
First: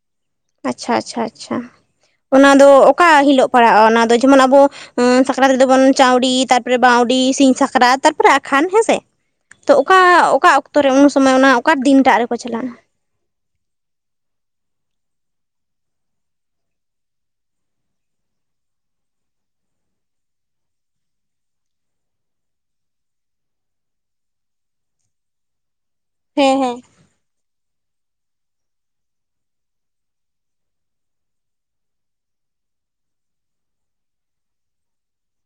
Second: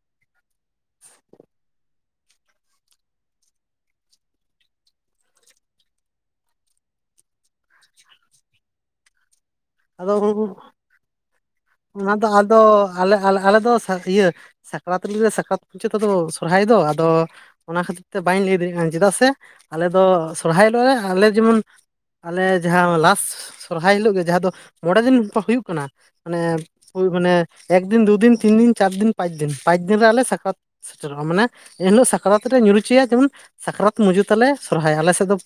ᱟᱪᱪᱷᱟ ᱟᱪᱪᱷᱟ ᱟᱪᱪᱷᱟ ᱚᱱᱟ ᱫᱚ ᱚᱠᱟ ᱦᱤᱞᱳᱜ ᱯᱟᱲᱟᱜ-ᱟ ᱚᱱᱟ ᱫᱚ ᱡᱮᱢᱚᱱ ᱟᱵᱚ ᱥᱟᱠᱨᱟᱛ ᱨᱮᱫᱚ ᱵᱚᱱ ᱪᱟᱹᱣᱰᱤ ᱛᱟᱨᱯᱚᱨᱮ ᱵᱟᱹᱣᱰᱤ ᱥᱤᱧ ᱥᱟᱠᱨᱟᱛ ᱛᱟᱨᱯᱚᱨᱮ ᱟᱠᱷᱟᱱ ᱦᱮᱸᱥᱮ᱾ ᱛᱚ ᱚᱠᱟ ᱟᱫᱚ ᱚᱠᱟ ᱚᱠᱛᱚᱨᱮ ᱩᱱᱥᱚᱢᱚᱭ ᱚᱱᱟ ᱚᱠᱟ ᱚᱱᱟ ᱫᱤᱱᱴᱟᱜ ᱫᱚ ᱨᱮᱠᱚ ᱟᱫᱚ ᱪᱟᱞᱟᱜ-ᱟ? ᱟᱞᱮ ᱟᱞᱮ ᱟᱞᱮ ᱫᱚ ᱤᱭᱟᱹ ᱥᱟᱠᱨᱟᱛ ᱨᱮ ᱥᱟᱠᱨᱟᱛ ᱢᱩᱪᱟ. ᱛ ᱫᱚ ᱥᱚᱨᱦᱟᱭ ᱫᱚ ᱟᱫᱚ ᱚᱱᱟ ᱠᱷᱟᱹᱛᱤᱨ ᱛᱮ ᱵᱟᱹᱧ ᱞᱟᱹᱭ ᱫᱟᱲᱮᱭᱟᱜ ᱠᱟᱱᱟ ᱪᱮᱫᱟᱜ ᱥᱮ ᱟᱞᱮ ᱫᱚ ᱥᱚᱨᱦᱟᱭ ᱦᱤᱞᱳᱜ ᱨᱮ ᱟᱞᱮ ᱡᱮᱢᱚᱱ ᱟᱞᱮ ᱡᱟᱦᱟᱸ ᱞᱟᱥ ᱥᱚᱨᱦᱟᱭ ᱦᱤᱞᱳᱜ ᱜᱮ ᱡᱟᱦᱟᱸ ᱫᱚ ᱢᱚᱬᱮ ᱫᱤᱱ ᱦᱩᱭᱩᱜ ᱠᱟᱱᱟ ᱢᱟᱱᱮ ᱦᱮᱸ ᱦᱮᱸ ᱳᱭ ᱢᱟᱱᱮ ᱮᱠᱫᱤᱱ ᱫᱩᱫᱤᱱ ᱛᱤᱱ ᱫᱤᱱ ᱪᱟᱨ ᱫᱤᱱ ᱯᱟᱸᱪ ᱫᱤᱱ ᱯᱟᱸᱪ ᱫᱤᱱ ᱨᱮ ᱟᱞᱮ ᱥᱟᱠᱨᱟᱛ ᱥᱮᱴᱮᱨᱚᱜ-ᱟ ᱢᱟᱱᱮ ᱮᱱᱦᱤᱞᱳᱜ ᱥᱟᱠᱨᱟᱛ ᱞᱮ ᱧᱩᱨ ᱦᱚᱚᱭᱟ ᱡᱮᱢᱚᱱ ᱥᱟᱠᱨᱟᱛ ᱢᱩᱪᱟᱹᱫ ᱛᱟᱞᱮ ᱥᱚᱨᱦᱟᱭᱟ ᱟᱞᱮ ᱥᱮᱫ ᱫᱚ